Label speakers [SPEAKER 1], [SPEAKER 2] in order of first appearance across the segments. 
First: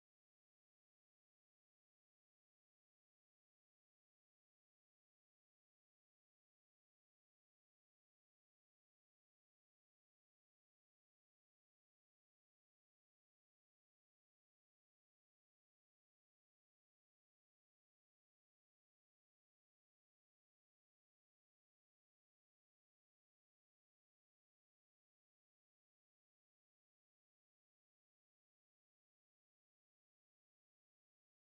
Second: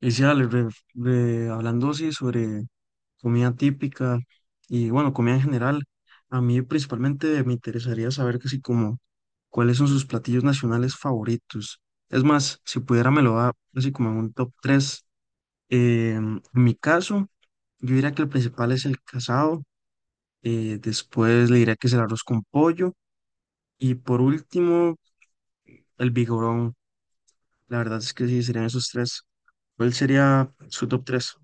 [SPEAKER 1] Y sí, Ale, hablando sí sobre comida típica y bueno, comida en general, a mí principalmente me interesaría saber casi como cuáles son sus platillos nacionales favoritos. Es más, si pudiera me lo da así como en un top tres. En mi caso, yo diría que el principal es el casado, después le diría que es el arroz con pollo y por último el vigorón. La verdad es que sí, serían esos tres. ¿Cuál sería su top tres?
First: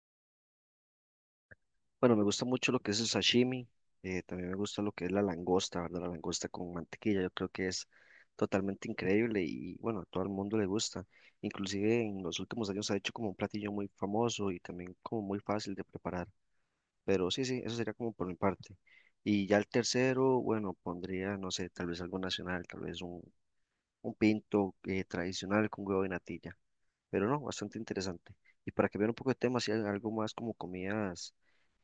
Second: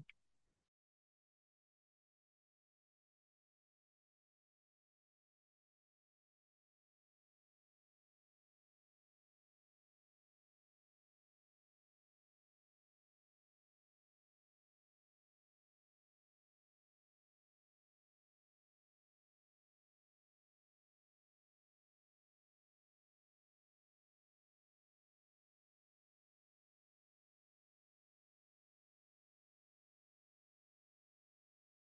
[SPEAKER 2] Bueno, me gusta mucho lo que es el sashimi, también me gusta lo que es la langosta, ¿verdad? La langosta con mantequilla, yo creo que es totalmente increíble y bueno, a todo el mundo le gusta. Inclusive en los últimos años se ha hecho como un platillo muy famoso y también como muy fácil de preparar. Pero sí, sí, eso sería como por mi parte. Y ya el tercero, bueno, pondría, no sé, tal vez algo nacional, tal vez un pinto tradicional con huevo y natilla. Pero no, bastante interesante. Y para cambiar un poco de tema, si hay algo más como comidas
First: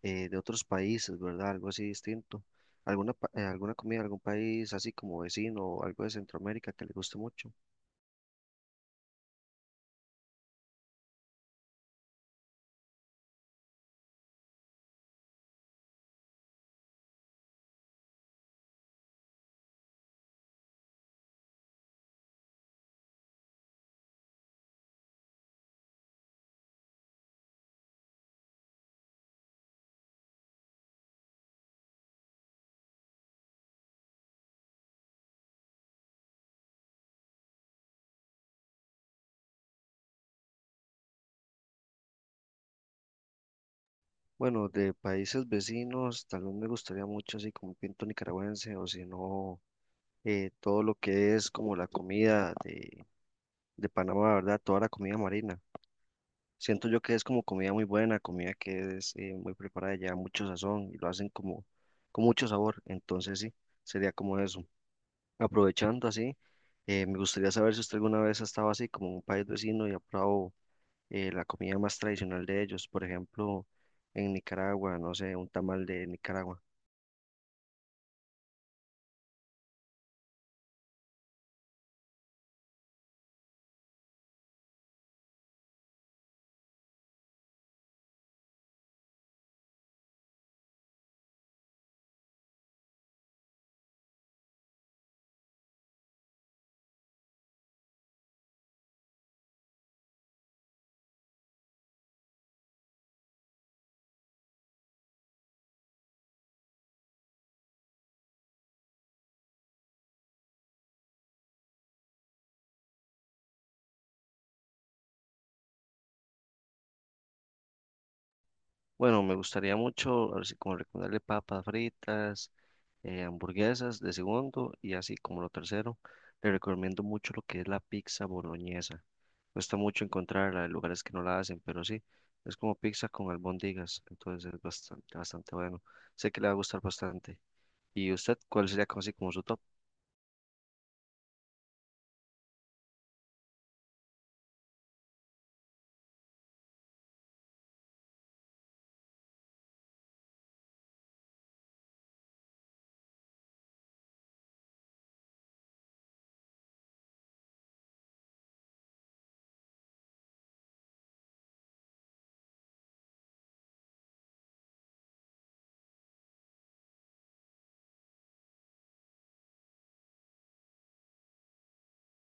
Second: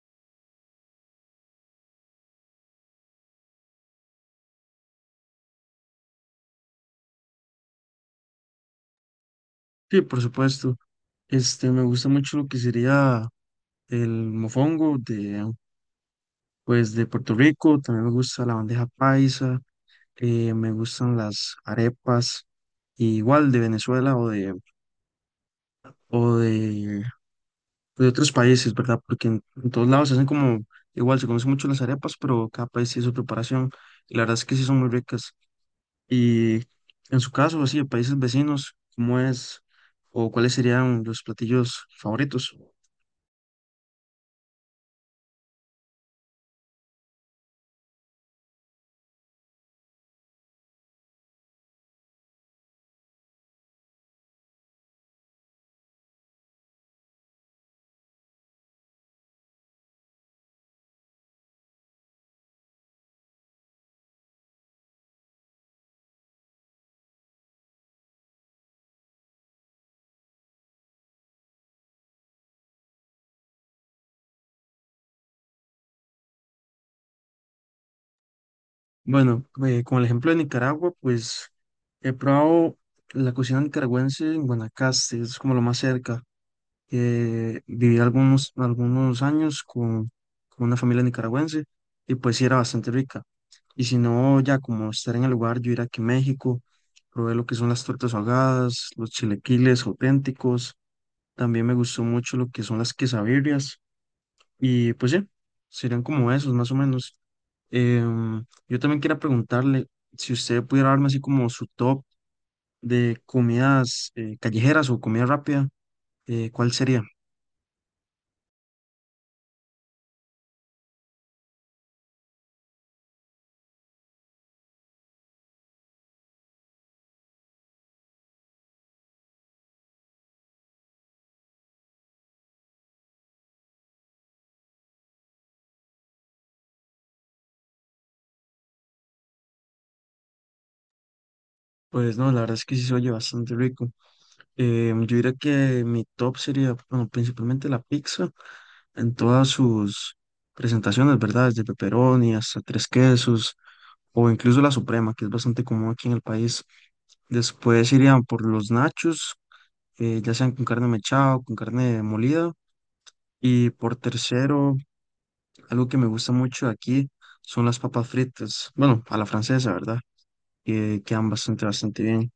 [SPEAKER 2] de otros países, ¿verdad? Algo así distinto. ¿Alguna, alguna comida de algún país así como vecino o algo de Centroamérica que le guste mucho?
[SPEAKER 1] Sí, por supuesto. Este, me gusta mucho lo que sería el mofongo pues, de Puerto Rico, también me gusta la bandeja paisa, me gustan las arepas, y igual de Venezuela o de, de otros países, ¿verdad? Porque en todos lados se hacen como, igual se conocen mucho las arepas, pero cada país tiene su preparación, y la verdad es que sí son muy ricas. Y en su caso, así, de países vecinos, ¿cómo es o cuáles serían los platillos favoritos?
[SPEAKER 2] Bueno, de países vecinos, tal vez me gustaría mucho así como un pinto nicaragüense o si no, todo lo que es como la comida de Panamá, ¿verdad? Toda la comida marina. Siento yo que es como comida muy buena, comida que es muy preparada, lleva mucho sazón y lo hacen como con mucho sabor. Entonces sí, sería como eso. Aprovechando así, me gustaría saber si usted alguna vez ha estado así como en un país vecino y ha probado la comida más tradicional de ellos. Por ejemplo, en Nicaragua, no sé, un tamal de Nicaragua.
[SPEAKER 1] Bueno, con el ejemplo de Nicaragua, pues he probado la cocina nicaragüense en Guanacaste, es como lo más cerca. Viví algunos años con una familia nicaragüense y pues sí era bastante rica. Y si no, ya como estar en el lugar, yo ir aquí a México, probé lo que son las tortas ahogadas, los chilequiles auténticos, también me gustó mucho lo que son las quesabirrias y pues sí, serían como esos más o menos. Yo también quería preguntarle si usted pudiera darme así como su top de comidas callejeras o comida rápida, ¿cuál sería?
[SPEAKER 2] Bueno, me gustaría mucho, así como recomendarle papas fritas, hamburguesas de segundo y así como lo tercero. Le recomiendo mucho lo que es la pizza boloñesa. Cuesta mucho encontrarla, hay lugares que no la hacen, pero sí, es como pizza con albóndigas, entonces es bastante, bastante bueno. Sé que le va a gustar bastante. ¿Y usted cuál sería como así como su top?
[SPEAKER 1] Pues no, la verdad es que sí se oye bastante rico. Yo diría que mi top sería, bueno, principalmente la pizza en todas sus presentaciones, ¿verdad? Desde pepperoni hasta tres quesos o incluso la suprema, que es bastante común aquí en el país. Después irían por los nachos, ya sean con carne mechada o con carne molida. Y por tercero, algo que me gusta mucho de aquí son las papas fritas. Bueno, a la francesa, ¿verdad? Que quedan bastante, bastante bien.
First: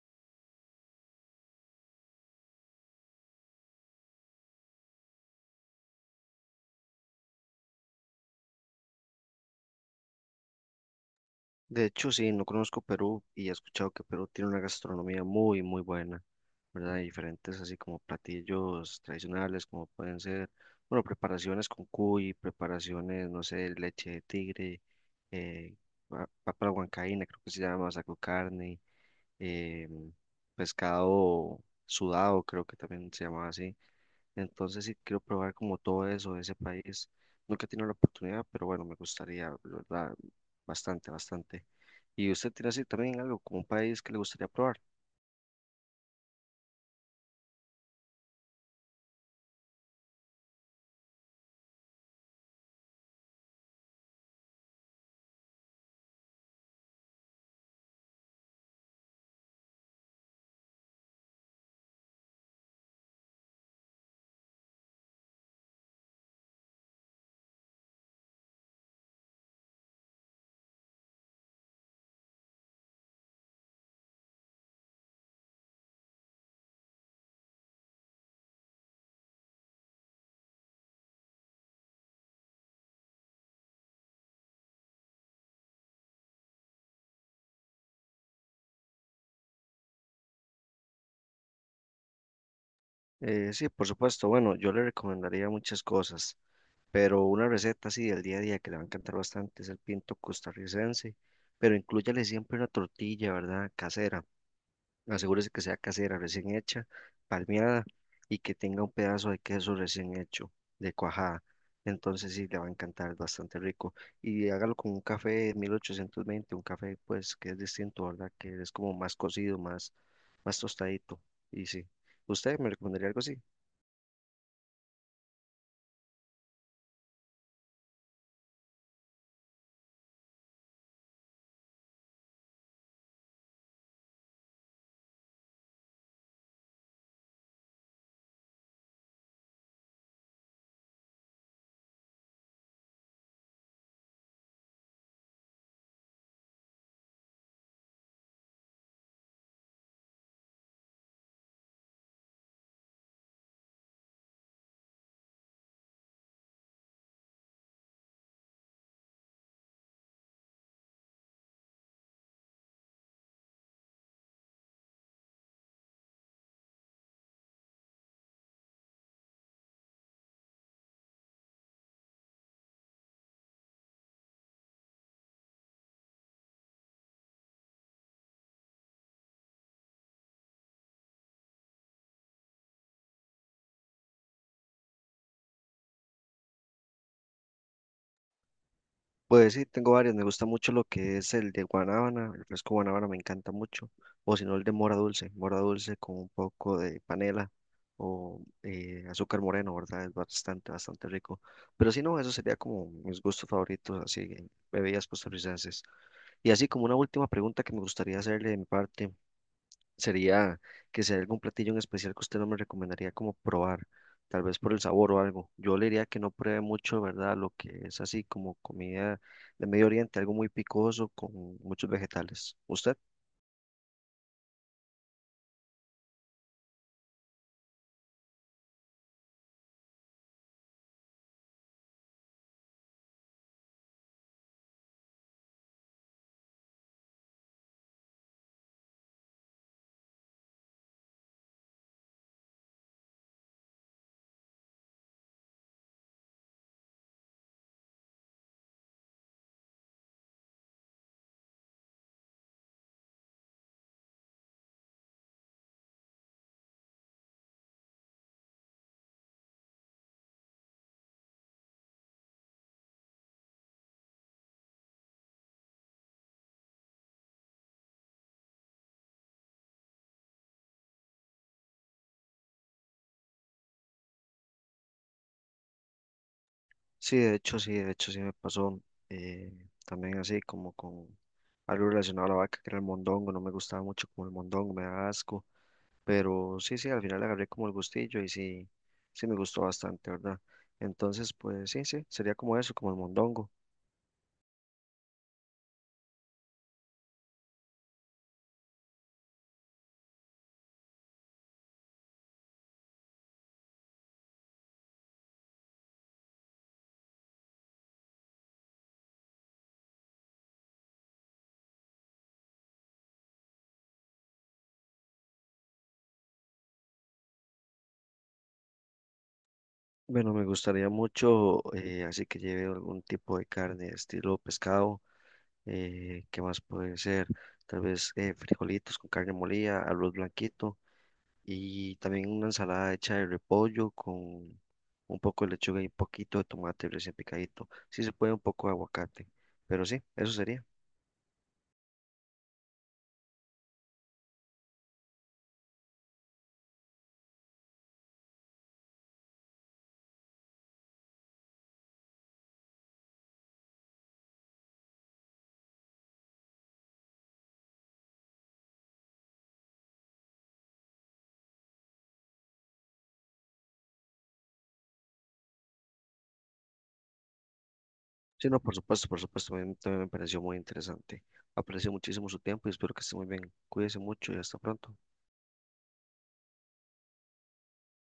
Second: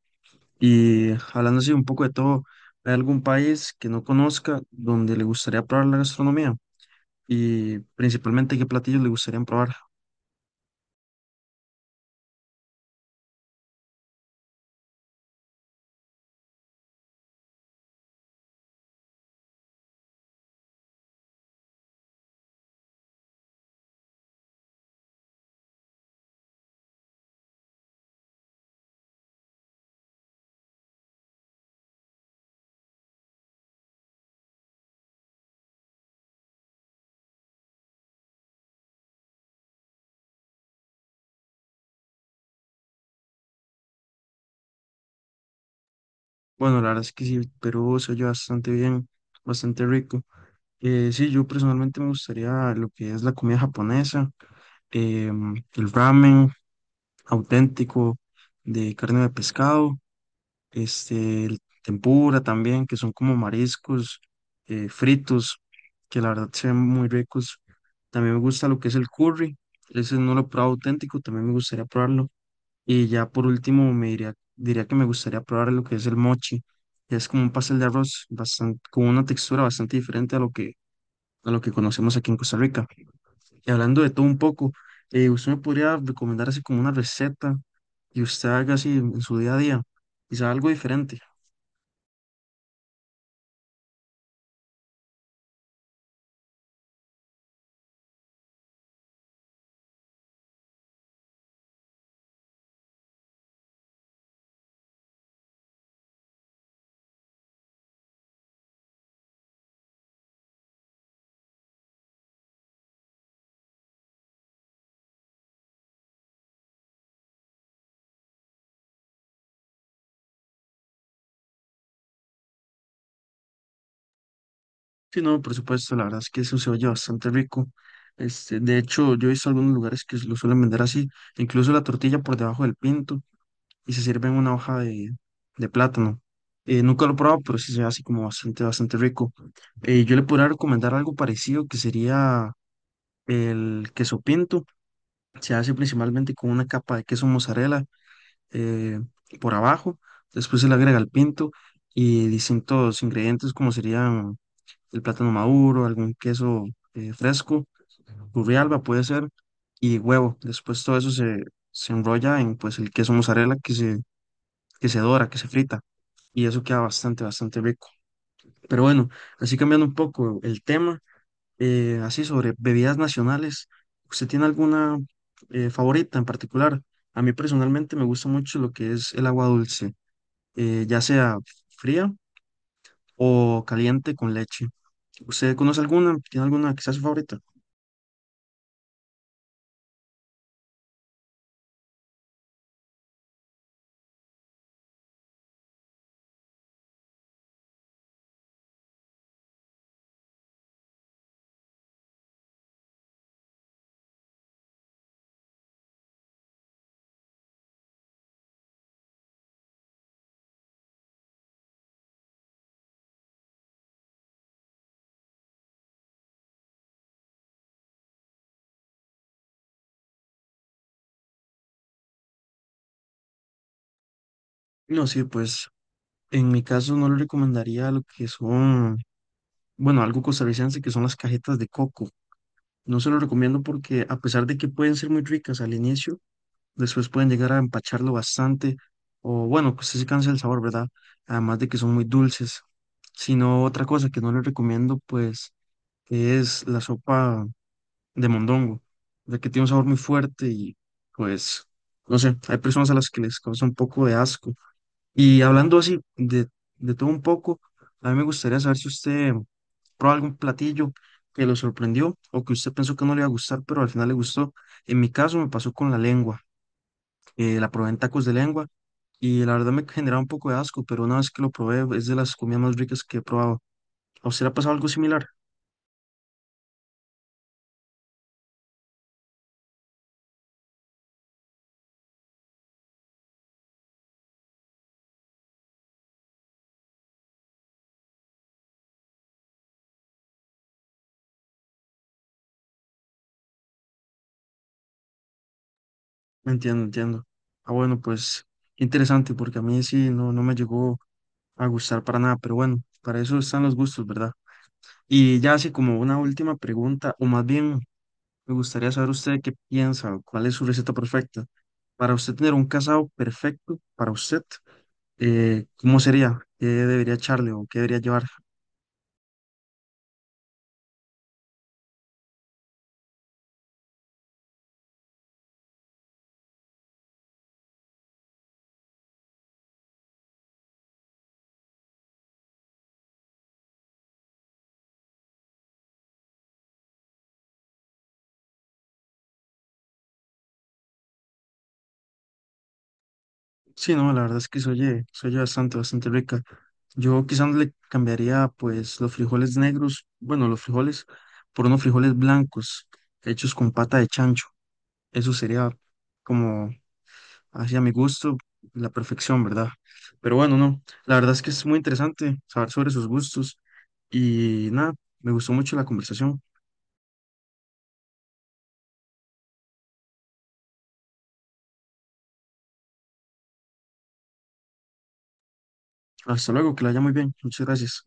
[SPEAKER 1] Y hablando así un poco de todo, ¿hay algún país que no conozca donde le gustaría probar la gastronomía? Y principalmente, ¿qué platillos le gustaría probar?
[SPEAKER 2] De hecho, sí, no conozco Perú y he escuchado que Perú tiene una gastronomía muy, muy buena, ¿verdad? Y diferentes así como platillos tradicionales, como pueden ser, bueno, preparaciones con cuy, preparaciones, no sé, leche de tigre, eh, papa a la huancaína, creo que se llama, saco carne eh, pescado sudado, creo que también se llamaba así. Entonces sí quiero probar como todo eso de ese país. Nunca he tenido la oportunidad, pero bueno, me gustaría, la ¿verdad? Bastante, bastante. ¿Y usted tiene así también algo como un país que le gustaría probar?
[SPEAKER 1] Bueno, la verdad es que sí, Perú se oye bastante bien, bastante rico. Sí, yo personalmente me gustaría lo que es la comida japonesa, el ramen auténtico de carne de pescado, este, el tempura también, que son como mariscos fritos, que la verdad se ven muy ricos. También me gusta lo que es el curry, ese no lo he probado auténtico, también me gustaría probarlo. Y ya por último me diría que me gustaría probar lo que es el mochi, que es como un pastel de arroz bastante con una textura bastante diferente a lo que conocemos aquí en Costa Rica. Y hablando de todo un poco, ¿usted me podría recomendar así como una receta que usted haga así en su día a día? Quizá algo diferente.
[SPEAKER 2] Sí, por supuesto. Bueno, yo le recomendaría muchas cosas, pero una receta así del día a día que le va a encantar bastante es el pinto costarricense, pero inclúyale siempre una tortilla, ¿verdad? Casera. Asegúrese que sea casera, recién hecha, palmeada y que tenga un pedazo de queso recién hecho, de cuajada. Entonces sí, le va a encantar, es bastante rico. Y hágalo con un café 1820, un café pues que es distinto, ¿verdad? Que es como más cocido, más, más tostadito. Y sí, ¿usted me recomendaría algo así?
[SPEAKER 1] Sí, no, por supuesto, la verdad es que eso se oye bastante rico. Este, de hecho, yo he visto algunos lugares que lo suelen vender así, incluso la tortilla por debajo del pinto y se sirve en una hoja de plátano. Nunca lo he probado, pero sí se ve así como bastante, bastante rico. Yo le podría recomendar algo parecido que sería el queso pinto. Se hace principalmente con una capa de queso mozzarella, eh, por abajo, después se le agrega el pinto y distintos ingredientes como serían el plátano maduro, algún queso fresco, alba puede ser, y huevo. Después todo eso se enrolla en pues el queso mozzarella que se dora, que se frita, y eso queda bastante, bastante rico. Pero bueno, así cambiando un poco el tema, así sobre bebidas nacionales, ¿usted tiene alguna favorita en particular? A mí personalmente me gusta mucho lo que es el agua dulce, ya sea fría o caliente con leche. ¿Usted conoce alguna? ¿Tiene alguna que sea su favorita?
[SPEAKER 2] Pues sí, tengo varios. Me gusta mucho lo que es el de guanábana. El fresco guanábana me encanta mucho. O si no, el de mora dulce. Mora dulce con un poco de panela o azúcar moreno, ¿verdad? Es bastante, bastante rico. Pero si no, eso sería como mis gustos favoritos, así, en bebidas costarricenses. Y así como una última pregunta que me gustaría hacerle de mi parte sería que sea algún platillo en especial que usted no me recomendaría como probar, tal vez por el sabor o algo. Yo le diría que no pruebe mucho, ¿verdad? Lo que es así como comida de Medio Oriente, algo muy picoso con muchos vegetales. ¿Usted?
[SPEAKER 1] No, sí, pues en mi caso no le recomendaría lo que son, bueno, algo costarricense que son las cajetas de coco. No se lo recomiendo porque a pesar de que pueden ser muy ricas al inicio, después pueden llegar a empacharlo bastante o bueno, pues sí se cansa el sabor, ¿verdad? Además de que son muy dulces. Sino otra cosa que no le recomiendo, pues, es la sopa de mondongo, de que tiene un sabor muy fuerte y pues, no sé, hay personas a las que les causa un poco de asco. Y hablando así de todo un poco, a mí me gustaría saber si usted probó algún platillo que lo sorprendió o que usted pensó que no le iba a gustar, pero al final le gustó. En mi caso me pasó con la lengua, la probé en tacos de lengua y la verdad me generaba un poco de asco, pero una vez que lo probé es de las comidas más ricas que he probado. ¿A usted le ha pasado algo similar?
[SPEAKER 2] Sí, de hecho, sí, de hecho, sí me pasó eh, también así como con algo relacionado a la vaca, que era el mondongo. No me gustaba mucho como el mondongo, me da asco. Pero sí, sí, al final le agarré como el gustillo y sí, sí me gustó bastante, ¿verdad? Entonces, pues sí, sí, sería como eso, como el mondongo.
[SPEAKER 1] Entiendo, entiendo. Ah, bueno, pues interesante, porque a mí sí no, no me llegó a gustar para nada, pero bueno, para eso están los gustos, ¿verdad? Y ya así como una última pregunta, o más bien me gustaría saber usted qué piensa, o cuál es su receta perfecta. Para usted tener un casado perfecto para usted, ¿cómo sería? ¿Qué debería echarle o qué debería llevar?
[SPEAKER 2] Bueno, me gustaría mucho, así que lleve algún tipo de carne, estilo pescado, ¿qué más puede ser? Tal vez frijolitos con carne molida, arroz blanquito y también una ensalada hecha de repollo con un poco de lechuga y un poquito de tomate recién picadito. Si se puede, un poco de aguacate, pero sí, eso sería.
[SPEAKER 1] Sí, no, la verdad es que se oye bastante, bastante rica. Yo quizás le cambiaría pues los frijoles negros, bueno, los frijoles por unos frijoles blancos hechos con pata de chancho. Eso sería como hacia mi gusto la perfección, ¿verdad? Pero bueno, no, la verdad es que es muy interesante saber sobre sus gustos y nada, me gustó mucho la conversación.
[SPEAKER 2] Sí, no, por supuesto, a mí también me pareció muy interesante. Aprecio muchísimo su tiempo y espero que esté muy bien. Cuídese mucho y hasta pronto.
[SPEAKER 1] Hasta luego, que la haya muy bien. Muchas gracias.